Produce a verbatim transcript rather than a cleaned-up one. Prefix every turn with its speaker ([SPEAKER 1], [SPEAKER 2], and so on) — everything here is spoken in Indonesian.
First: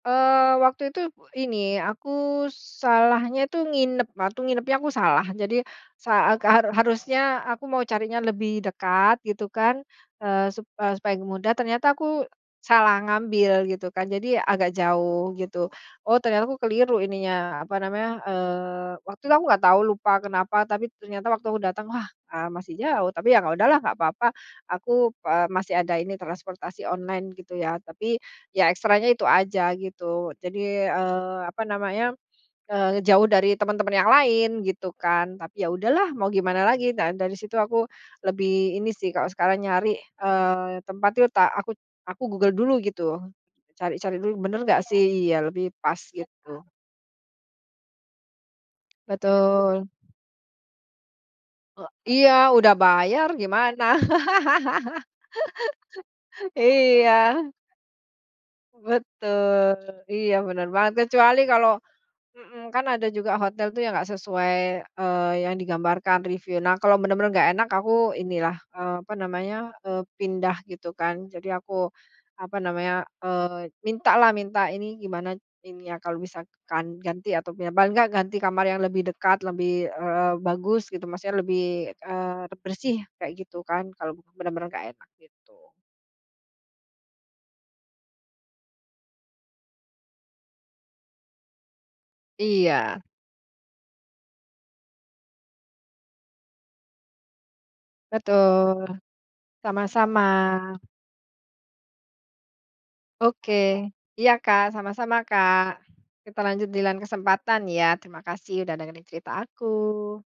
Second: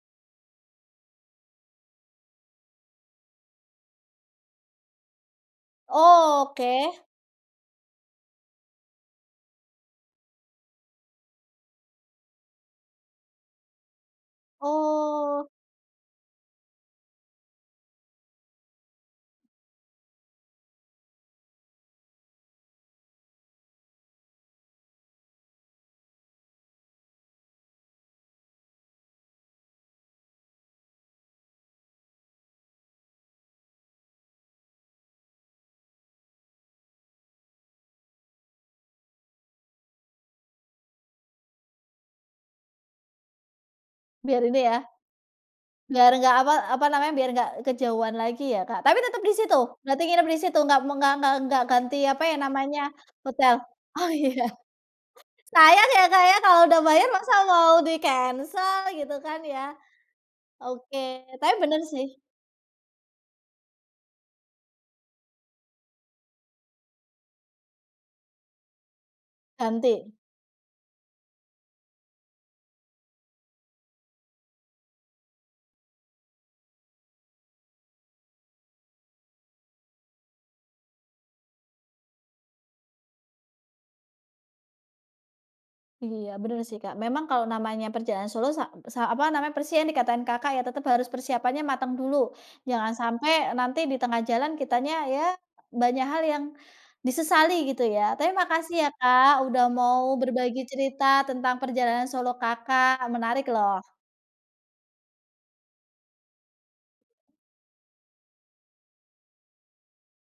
[SPEAKER 1] Eee, waktu itu p ini, aku salahnya itu nginep, waktu nginepnya aku salah, jadi saak
[SPEAKER 2] Oke.
[SPEAKER 1] haru harusnya aku mau carinya lebih dekat, gitu kan, eee, sup eee, supaya mudah, ternyata aku salah ngambil, gitu kan, jadi agak jauh,
[SPEAKER 2] Oh.
[SPEAKER 1] gitu. Oh, ternyata aku keliru ininya, apa namanya, eee, waktu itu aku nggak tahu, lupa kenapa, tapi ternyata waktu aku datang, wah, eee, masih jauh, tapi yang udahlah nggak papa. Aku, eee, masih ada ini, transportasi online, gitu ya. Tapi, ya ekstranya itu aja, gitu, jadi, eee, apa namanya, eee, ngejauh dari teman-teman yang lain, gitu kan. Tapi, ya udahlah mau gimana lagi, dan dari situ aku lebih ini sih, kalau sekarang nyari, eee, tempat itu tak aku aku Google dulu gitu, cari-cari dulu,
[SPEAKER 2] Biar ini
[SPEAKER 1] bener
[SPEAKER 2] ya.
[SPEAKER 1] nggak sih iya, lebih pas,
[SPEAKER 2] Biar nggak apa
[SPEAKER 1] gitu.
[SPEAKER 2] apa namanya, biar nggak kejauhan lagi ya, Kak. Tapi tetep di situ?
[SPEAKER 1] Betul.
[SPEAKER 2] Berarti nginep di situ, enggak me enggak enggak enggak
[SPEAKER 1] E
[SPEAKER 2] ganti apa
[SPEAKER 1] iya,
[SPEAKER 2] yang
[SPEAKER 1] udah
[SPEAKER 2] namanya,
[SPEAKER 1] bayar,
[SPEAKER 2] hotel.
[SPEAKER 1] gimana?
[SPEAKER 2] Oh iya, sayang ya, Kak, ya, kalau udah bayar,
[SPEAKER 1] Iya.
[SPEAKER 2] masa mau dicancel gitu kan ya?
[SPEAKER 1] Betul. Iya, bener banget.
[SPEAKER 2] Oke.
[SPEAKER 1] Kecuali
[SPEAKER 2] Tapi
[SPEAKER 1] kalau
[SPEAKER 2] bener sih.
[SPEAKER 1] mhm, kan ada juga hotel tuh yang enggak sesuai, eee, yang digambarkan review, nah, kalau bener-bener nggak enak, aku ini lah, apa namanya, eee,
[SPEAKER 2] Ganti?
[SPEAKER 1] pindah gitu kan, jadi aku apa namanya, eee, minta lah, minta ini gimana ini ya, kalau misalkan ganti atau pindah, paling enggak ganti kamar yang lebih dekat, lebih, eee, bagus gitu, maksudnya, lebih, eee, bersih kayak gitu kan, kalau bener-bener nggak enak, gitu.
[SPEAKER 2] Iya, bener sih, Kak. Memang kalau namanya perjalanan solo, sa p sa apa namanya, persien yang dikatain Kakak, ya tetep harus persiapannya mateng dulu, jangan
[SPEAKER 1] Iya.
[SPEAKER 2] sampai nanti di tengah jalan kitanya ya, banyak hal yang disesali gitu ya, tapi makasih
[SPEAKER 1] Betul.
[SPEAKER 2] ya, Kak, udah mau
[SPEAKER 1] Sama-sama.
[SPEAKER 2] berbagi cerita tentang perjalanan solo Kakak, menarik
[SPEAKER 1] Oke.
[SPEAKER 2] loh.
[SPEAKER 1] Iya, Kak, sama-sama, Kak. Kita lanjut di lain kesempatan, ya. Terima kasih udah dengerin cerita aku.